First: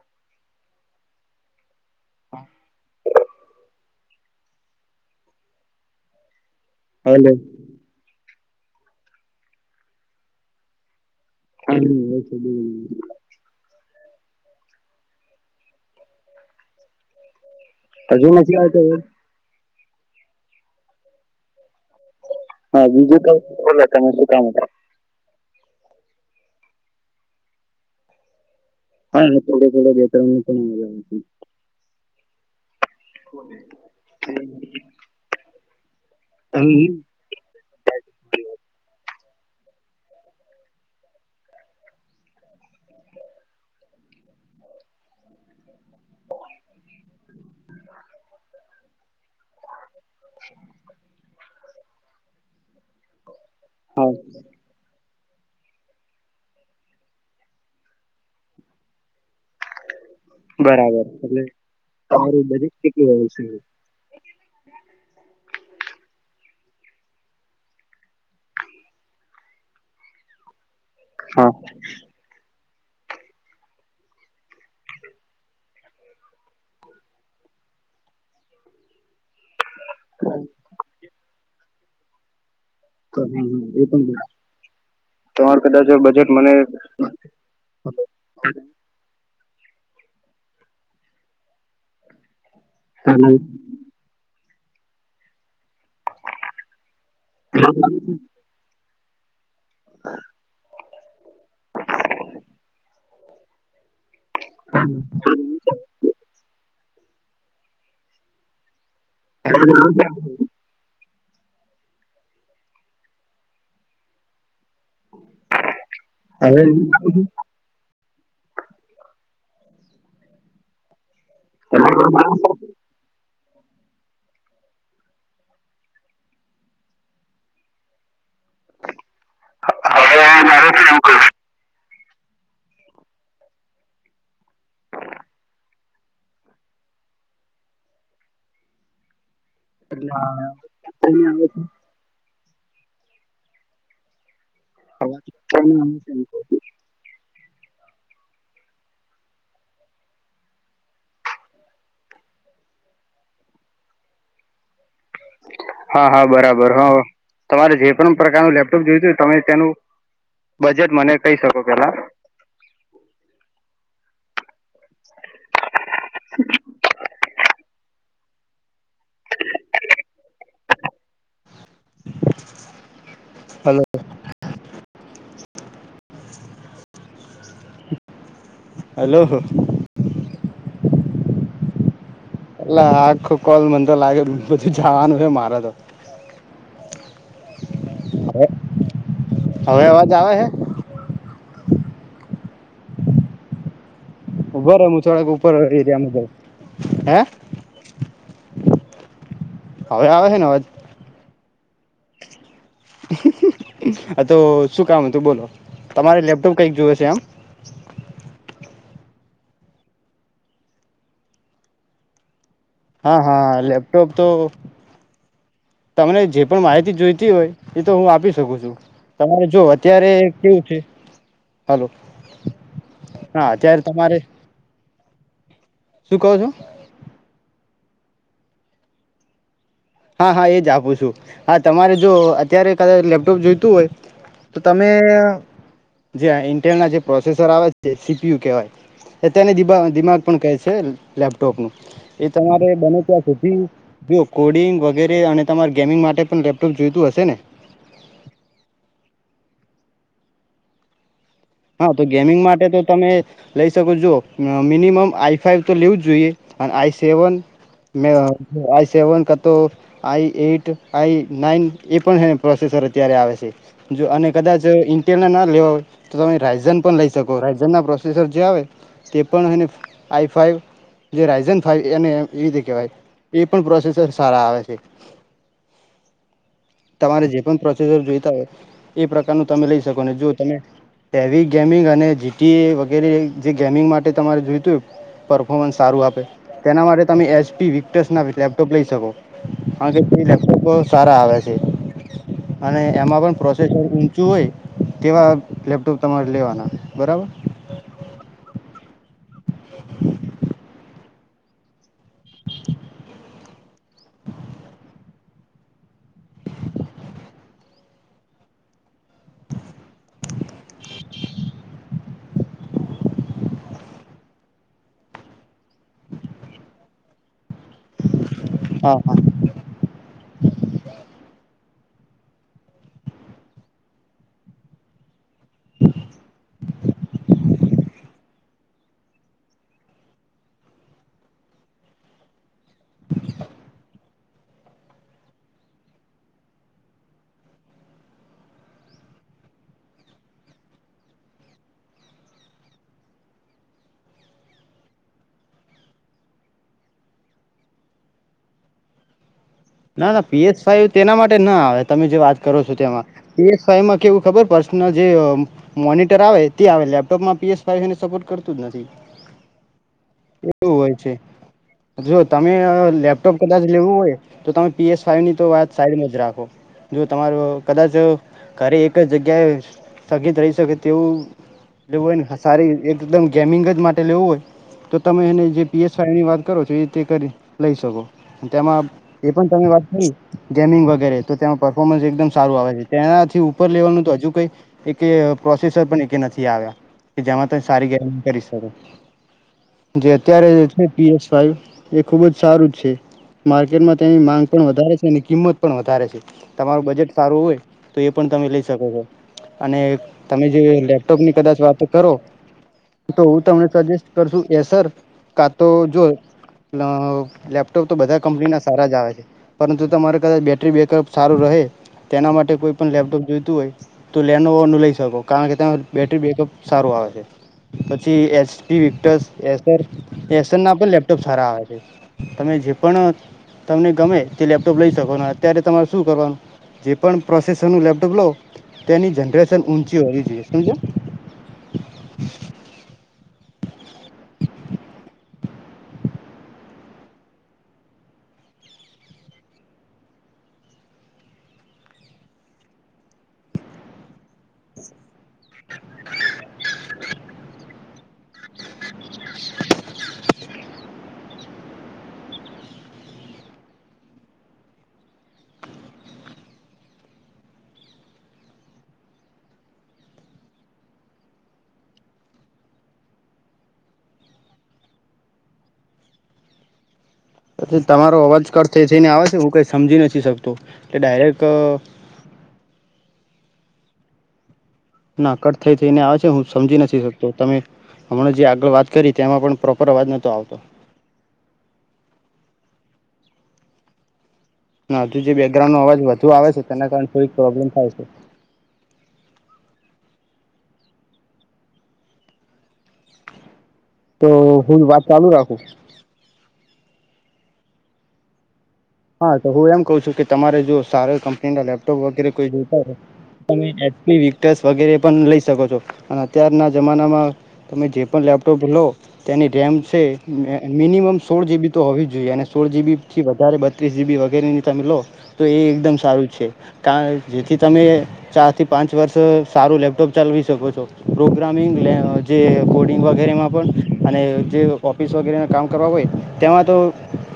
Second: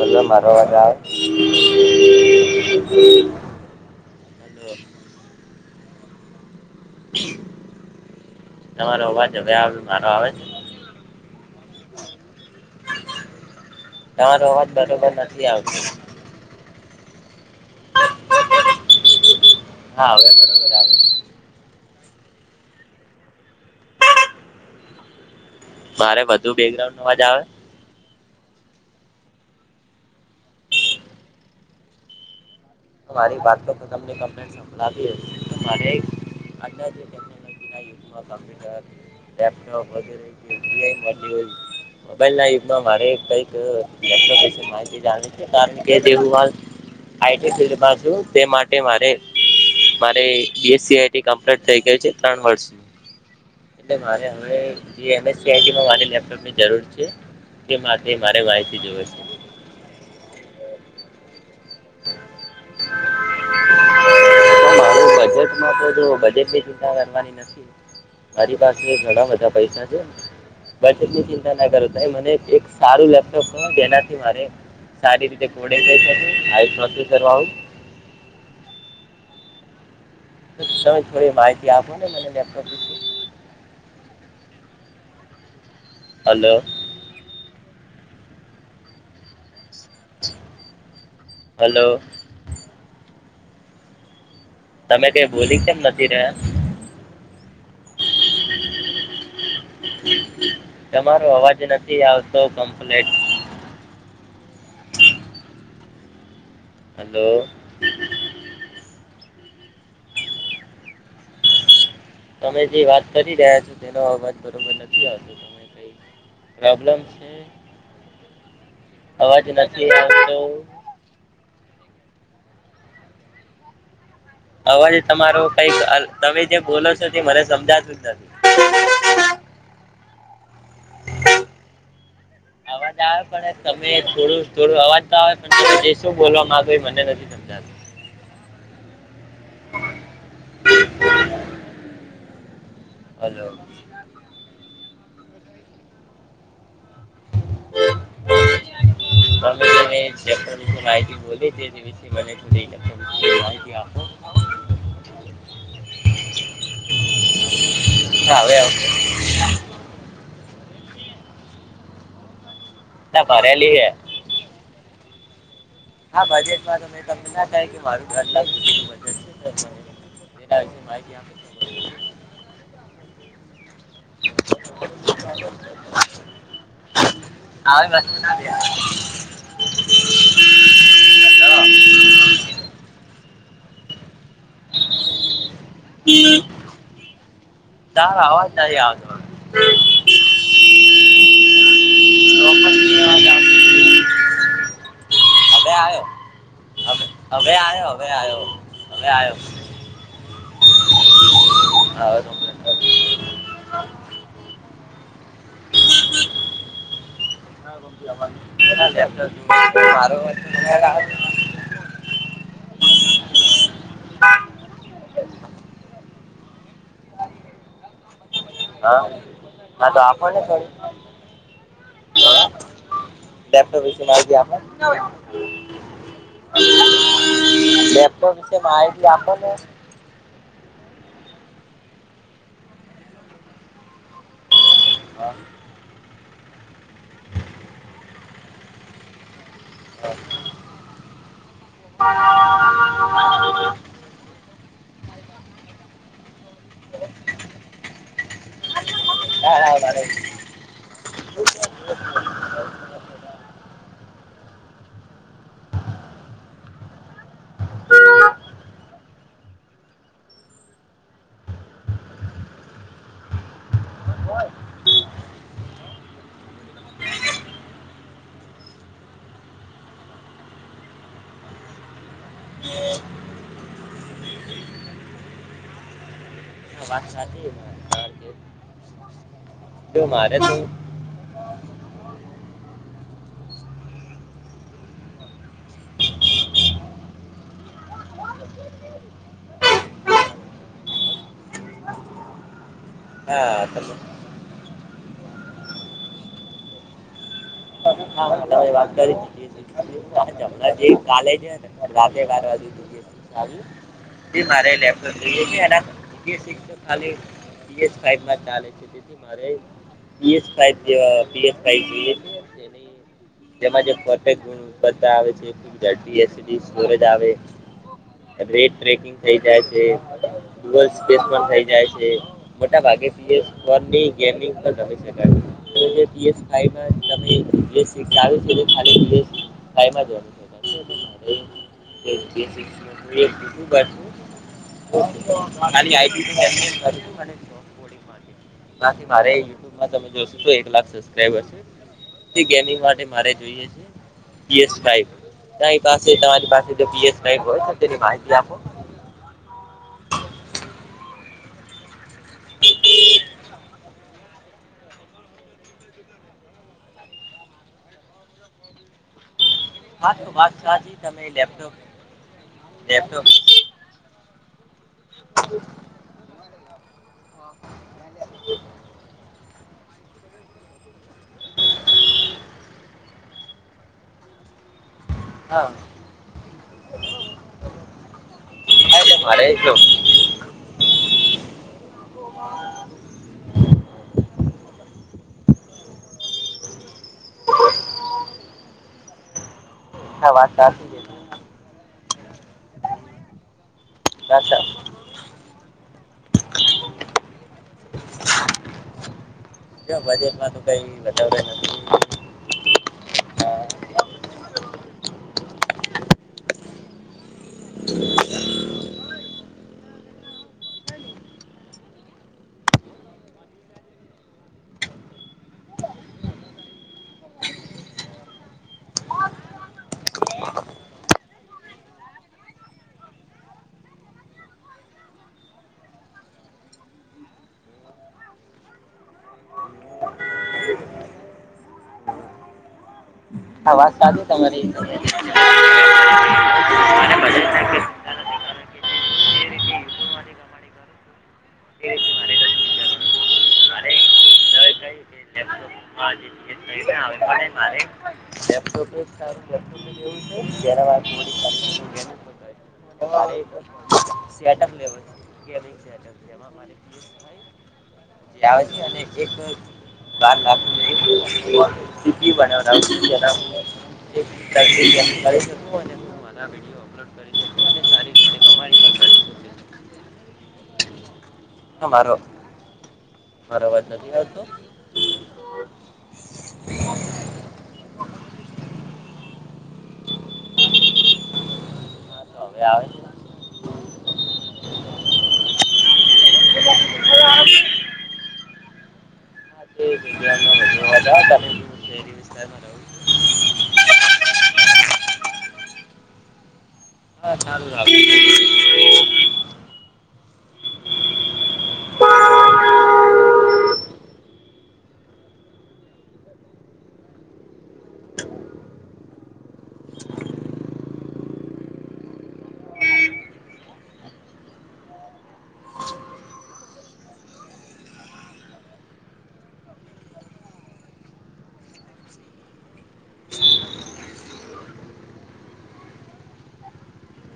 Hello મારો અવાજ [inaudible] [inaudible] hello તમારો અવા જ છે વ્યા મારો આવે છે તમારો અવાજ બરોબર નથી આવતું અજુ નથી છે હ હ બરો આવે હા બીજું તો બોલો તમે શું કામ મારે વધુ બેકગ્રાઉન્ડ નવાજા આવે હા હ થડે થડે બે પણ મજા આવ [inaudible] મારી વાત કર તો તમને ક આપી મારે અંદાજને નકી ના કમ્પ્યુટર [inaudible] લપટો મોબાઈલ ના યુગમાં મારે કઈક લેપટો વિશે માહિતી જા છે કારણ કે જે સ્પીડ માં માટે મારે મારે બીસટી કમ્પ્ટ થઈ ગયું છે ત્રણ વર્ષ એટલે મારે અવાજ હવે જે એમએસસીઆઈટીમાં મારી લેપટોપની જરૂર છે તે માટે મારે માહિતી જોવે છે. બરાબર એલે. [inaudible] [inaudible] પણ મારું બજેટમાં તો બજેટની ચિંતા કરવાની નથી મારી પાસે ઘણા બધા પૈસા છે. બ એ હા ચિંતા ના કરોતા એ મને એક સારું લેપટોપ જેનાથી મારે સારી રીતે કોડો [inaudible] થોડી માહિતી ગયાભોને મને લેપટપ તો હમ હમ એ પણ તમાર [inaudible] કદાચ બજેટ હલો મને [inaudible] હલો. [unintelligible] તમે કઈ બોલી કેમ નથી? રહ્યા [unintelligible] તમારો અવાજ નથી આવતો કમ્પ્લીટ. હલો. [unintelligible] તમે જે વાત કરી રહ્યા છો, તેનો અવાજ બરોબર નથી આવતો, ત કઈ નહીં પ્રોબ્લમ આવતું? છે. અવાજ નથી આવતો. [unintelligible] અવાજ તમારો કઈક તમે જે બોલો છો, તે મને સમજાતું જ નથી. [unintelligible] અવાજ આવે પણ તમે થોડું થોડો અવાજ તો આવે પણ જે શું બોલ માંગ મને નથી સમજાતું. [unintelligible] હલો. [unintelligible] માહિતી બો મ માહિતી આપો, હા હા બરાબર હ તમારે જે પણ હા પ્રકારનું હવે લેપટોપ આવશે જોયું હતુ, તમે તેનું બજેટ મને કહી શકો પેલા. ના ફરલી હે. હા બજેટ માર તમે ના થાય કે મારું ઘર લ જેું બજન છે, હલો. [unintelligible] હલો. અ આખો કોલ મને તો લાગે, પછી જવાનું છે, મારે તો તારો અવાજ નહી, આવતો હવે અવાજ આવે હે ચોક્કસથી અવાજ આવતો નથી. ઉભોરે હું થોડોક હવે આવ્યો હવે હવે આવ્યો હવે આવ્યો, હવે આવ્યો. હવે આવે છે, ને અવાજ [unintelligible] આ તો શું કામ હતું બોલો તમારે લેપટોપ કઈક જોવે છે, એમ? [unintelligible] હા હા લેપટોપ તો તમને જે પણ માહિતી જોઈતી હોય, એ તો હું આપીશ હા હા તો આપોને કેવું છે હલો કઈક હા અત્યારે લેપટોપ વિશે તમારે માહિતી આપોને, શું કહો છો લેપટોપ વિશે માહિતી આપોને, હા હા એ જ આપું છું, હા તમારે જો અત્યારે કદાચ લેપટોપ જોઈતું હોય, તો તમે હા. જે ઇન્ટેલ ના જે પ્રોસેસર આવે છે સીપીયુ કવય [unintelligible] બીન વગેરે અને તમારે ગેમિંગ માટે પણ લેપટોપ જોઈતું હશે ને [unintelligible] હા તો ગેમિંગ માટે તો તમે લઈ શકો છો મિનિમમ આઈ ફાઈવ તો લેવું જ જોઈએ અને આઈ સેવન મે આઈ સેવન કાતો આઈ એટ આઈ નાઈન એ પણ પ્રોસેસર અત્યારે આવે છે જો અને કદાચ ઇન્ટેલને ના લેવો હોય તો તમે રાયઝન પણ લઈ શકો રાાયઝન ના પ્રોસેસર જે આવે તે પણ એને આઈ ફાઈવ જે રાયઝન ફાઈવ એ એ રીતે કહેવાય એ પણ પ્રોસેસર સારા આવે છે વાત તમારે જે સાચી પણ પ્રોસેસર જોઈતા હોય એ પ્રકાર તનુ તમે લઈ શકો ને જો મારે તો તમે હેવી ગેમિંગ અને જીટીએ વગેરે જે ગેમિંગ માટે તમારે જોઈતું પરફોમન્સ સારું આપે તેના માટે તમે એસપી વિક્ટસના લેપટોપ લઈ શકો કારણ કે એ લેપટોપ સારા આવે છે અને એમાં પણ હા પ્રોસેસર તમે લઊંચું હોય કેવા લેપટોપ તમારે લેવાના બરાબર [unintelligible] [unintelligible] કાલે જે અને [unintelligible] [unintelligible] મારે પીએસ ફ જેવા પીએસએ જેહી તેમાં જે ફતે ગુણ બધા આવે છે જડી એસીડી સ્ટોરેજ આવે રેડ હા ટ્રેકિંગ હા થઇ જાય છે ગુલ સ્પેસ પણ થઇ જાય છે મોટા ભાગે સ્કો ની ગેમિંગ હોય છે પીએસ ફાઈમાંમેસ [inaudible] એક કરું તો એક લાખબ રે જોઈએ છે પા તમારી પાસેએસ હોય તેની માહિતી આપો ના ના પીએસ ફાઈવ તેના માટે ના આવે તમે જે વાત કરો છો તેમાં પએ ફાઇવ માં કેવું ખબર પડ જે મોનટર આવે, તે આવે લેપટોપમાં પીએસ ફ સપોટ કરતું જ, નથી. હા તો વાત એવું હોય સાચી છે, તમે લેપટોપ જો તમે લેપટોપ કદાચ લેવું હોય. તો તમે પી એસ ફાઇવની તો વાત સાઈડમાં જ રાખો, જો તમારો કદાચ ઘરે એક જ જગ્યાએ. સ્થગિત રહી, શકે તેવું લેવું હોય, ને સારી એકદમ ગેમિંગ, જ માટે લેવું હોય તો તમે એને જે હા પીએસઈ ની વાત કરો છો, એ રીતે કરી લઈ, શકો તેમાં એટલે એ મારે પણ તમે જો વાત કરી ગેમિંગ, વગેરે તો તેમાં પરફોર્મન્સ એકદમ સારું આવે છે, તેનાથી ઉપર લેવલનુ, તો હજુ કઈ પ્રોસેસર પણ નથી, આવ્યા કે જેમાં તમે સારી ગેમિંગ કરી શકો જે હા વાત અત્યારે છે, સાચી પીએસ ફ એ ખુબજ સારું છે, માર્કેટમાં તેની માંગ પાછા પણ વધારે છે, અને કિંમત પણ વધારે છે, તમારું બજેટ સારું હોય, તો એ પણ તમે લઈ શકો છો, અને જો તમે બજેટમાં તો જે કંઈ લેપટોપની વધારે કદાચ નથી વાત કરો, તો હા. તને સજેસ્ટ કરશું એ સર કા, તો જો લેપટોપ તો બધા કંપનીના સારા જ આવે છે, પરંતુ તમારે કદાચ બેૅટરી બેકઅપ સારું રહે, તેના માટે કોઈ પણ લેપટોપ જોઈતું હોય, તો લેનો હોનું લઈ શકો કારણ કે તેં બેટરી બેકઅપ સારું આવે છે, પછી એચપી વિક્ટસ એસર એસરના પણ લેપટોપ સારા આવે છે, તમે જે પણ તમને ગમે તે લેપટોપ લઈ શકો, અત્યારે તમારે શું કરવાનું જે પણ પ્રોસેસર નુ લેપટોપ લો તેની જનરેશન ઊંચી હોવી, જોઈએ શું છે હા, વાત સાધી તમારી કોઈ ચિંતા નથી કારણ કે વ [inaudible] કું અને, હું વિડીયો અપલોડ કરી શકું અને પછી સારી તમારો રીતે અવાજ કટ થઇ કમાણી પણ જાયઈને કરી આવે છે, હું કઈ શકું સમજી નથી, શકતો એ ડાયરેક ક મારા અવાજ નથી, આતો. ના કટ થઈ થઈને આવે છે, હું સમજી નથી શકતો, તમે હમણાં જે આગળ વાત કરી તેમાં પણ પ્રોપર અવાજ નતો, આવતો હા તો હવે આવે છે ના જે બેકગ્રાઉન્ડનો અવાજ વધુ આવે છે, તેના કારણે થોડી પ્રોબ્લેમ થાય છે. હા તે મીડિયાનો વધુ અવાજ આવે અને હું શહેરી વિસ્તારમાં રહું છું તો હું, વાત ચાલુ રાખું હા સારું લાગે હા, તો હું એમ કહ છું, કે તમારે જો સારર કંપનીના લેપટોપ વગેરે કોઈ જોતા હોય, તમે એી વિક્ટર્સ વગેરે પણ લઈ શકો છો, અને અત્યારના જમાનામાં તમે જે પણ લેપટોપ લો તેની રેમ છે, મિનિમમ સોળ જીબી તો હોવી, જ જોઈએ અને સોળ જીબી થી વધારે ત્રીસ જીબી વગેરેની તમે લો તો એ એકદમ સારું છે, કાર જેથી તમે ચારથી પાંચ વર્ષ સારું લેપટોપ ચાલવી શકો છો, પ્રોગ્રામિંગ લ જે કોડિંગ વગેરેમાં પણ અને જે ઓફિસ વગેરેના કામ કરવા હોય, તેમાં તો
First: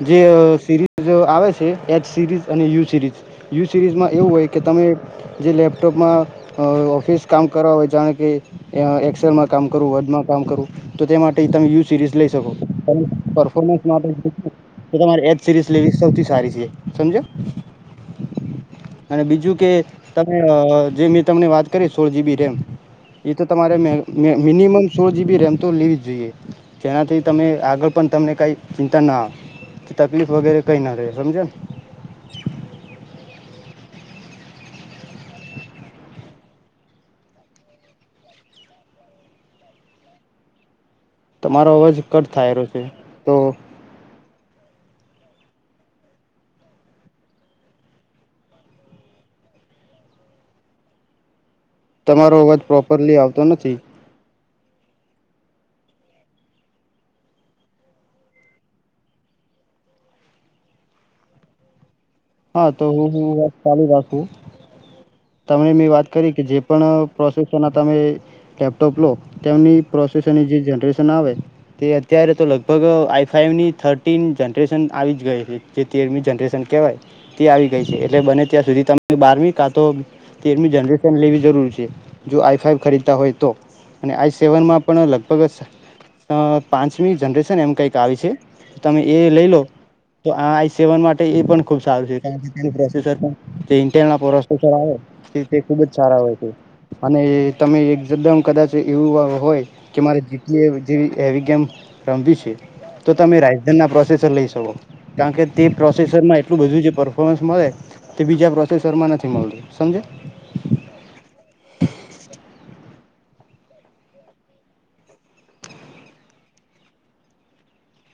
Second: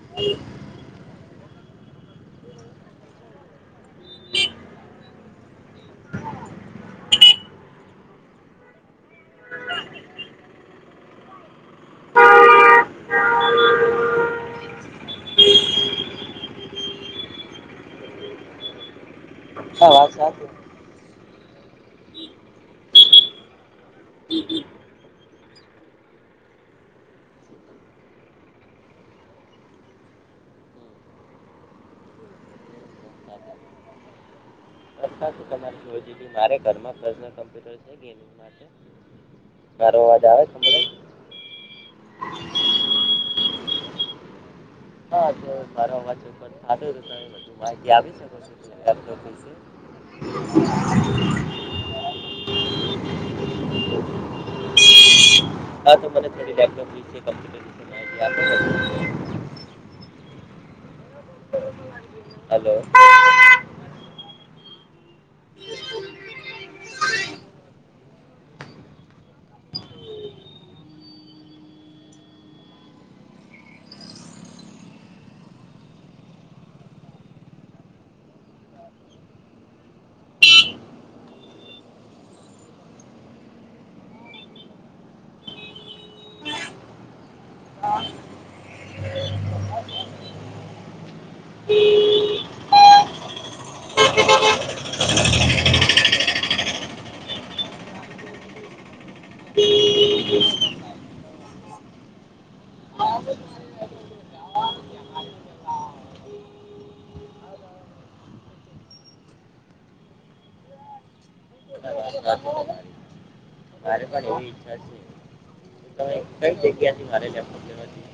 જે સીરીઝ આવે છે, એચ સિરીઝ અને યુ સિરીઝ યુ સિરીઝમાં એવું હોય, કે તમે જે લેપટોપમાં ઓફિસ કામ કરવા હોય, જાણે કે એક્સેલમાં કામ કરું વડમાં કામ કરું તો તે માટે તમે યુ સિરીઝ લઈ શકો પરફોર્મન્સ માટે તમારી એચ સિરીઝ વી સૌથી સારી છે, સમજો અને બીજું, કે હા વાત તમે સાચી હમ. જેમ તમને વાત કરીએ સોળ જીબી રેમ એ તો તમારે મિનિમમ સોળ જીબી રેમ તો લેવી જ જોઈએ, જેનાથી તમે આગળ પણ તમને કાંઈ ચિંતા ના કે તકલીફ વગેરે કઈ ના રહે, સમજઆ રી મારે ઘરમાંમ્પ્યુટર છેો, અવાજ આવે [inaudible] તમારો અવાજ કટ થાય છે, તો હા, તો મારો તધ માહિતી આપી, શકો છો તમારો અવાજ પ્રોપરલી આવતો, નથી. હા, તો મને થોડી છે્પ હા, તો હું હું ચાલી રા [inaudible] તમે મેં વાત કરી કે જે પણ પ્રોસેસરના તમે લેપટોપ લો તેમની પ્રોસેસરની જે જનરેશન આવે તે અત્યારે તો લગભગ આઈ ફાઈવની થર્ટીન જનરેશન આવી જ ગઈ છે, જે તેરમી જનરેશન કહેવાય તે આવી ગઈ છે, એટલે બને ત્યાં સુધી ત બારમી કાં તો તેરી જનરેશન લેવી જરૂર છે, જો આઈ ફાઈવ ખરીદતા હોય, તો અને આઈ સેવનમાં પણ લગભગ પાંચમી જનરેશન એમ કઈક આવી છે, તમે એ લઈ લો તો આઈ સેવન માટે એ પણ ખુબ સારું છે, કારણ કે તે પ્રોસેસર ઇના પ્રોસર આવે તે ખુબ જ સારા હોય છે અને તમે એકદમ કદાચ એવું હોય કે મારે જેલી જેવી હેવી ગેમ રમવી છે તો તમે રાજધાન ના પ્રોસેસર લઈ શકો કારણ કે તે પ્રોસેસરમાં એટલું બધું જે પરફોર્મન્સ મળે તે બીજા પ્રોસેસરમાં નથી મળતું સમજે [inaudible] રે કઈ જગ્યા થી મારે જથી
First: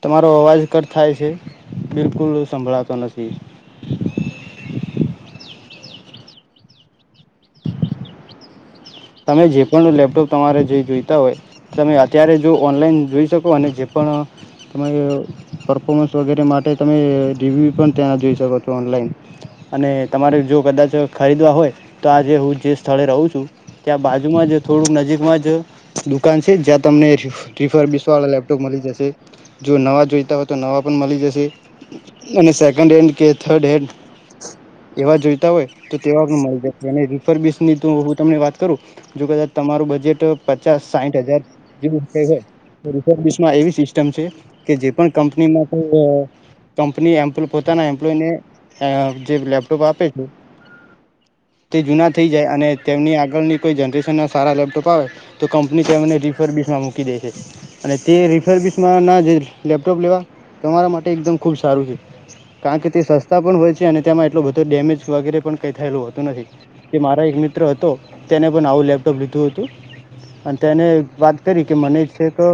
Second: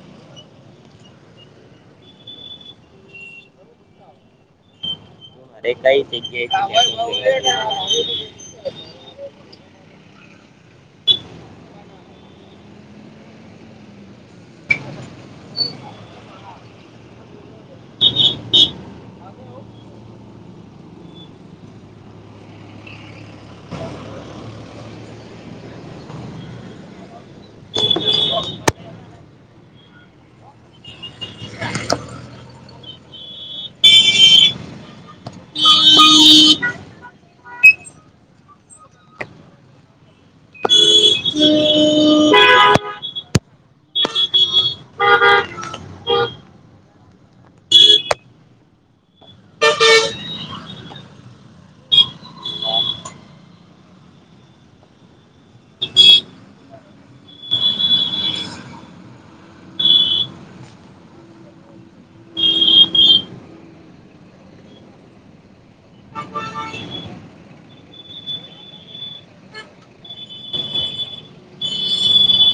તમારો અવાજ કટ થાય છે બિલકુલ સંભળાતો નથી અરે કઈ જગ્યાએ તમે જે પણ લેપટોપ તમારે જે જોઈતા હોય તમે અત્યારે જો ઓનલાઈન જોઈ શકો અને જે પણ તમારે પરફોમન્સ વગેરે માટે તમે રિવ્યુ પણ ત્યાં જોઈ શકો છો ઓનલાઈન અને તમારે જો કદાચ ખરીદવા હોય તો આજે હું જે સ્થળે રહું છું ત્યાં બાજુમાં જ થોડુંક નજીકમાં જ દુકાન છે જ્યાં તમને રિફરબીસ વાળા લેપટોપ મળી જશે જો નવા જોઈતા હોય તો નવા પણ મળી જશે અને સેકન્ડ હેન્ડ કે થર્ડ હેન્ડ એવા જોઈતા હોય તો તેવા પણ મળી જશે અને રિફરબીસ ની તો હું તમને વાત તમારું બજેટ પચાસ સાઠ હજાર જે હોય એવી સિસ્ટમ છે કે જે પણ કંપનીમાં કો કંપની એમ્ પોતાના એમ્પ્લોયને જે લેપટોપ આપે છે તે જૂના થઈ જાય અને તેમની આગળની કોઈ જનરેશનના સારા લેપટોપ આવે તો કંપની તેને રિફરબીસમાં મૂકી દે છે અને તે રિફરબીસમાંના જે લેપટોપ લેવા તમારા માટે એકદમ ખૂબ સારું છે કારણ કે તે સસ્તા પણ હોય છે અને તેમાં એટલો બધો ડેમેજ વગેરે પણ કંઈ થયેલું હોતું નથી તે મારો એક મિત્ર હતો [unintelligible] તેને પણ આવું લેપટોપ લીધું હતું અને તેને વાત કરી કે મને છે કે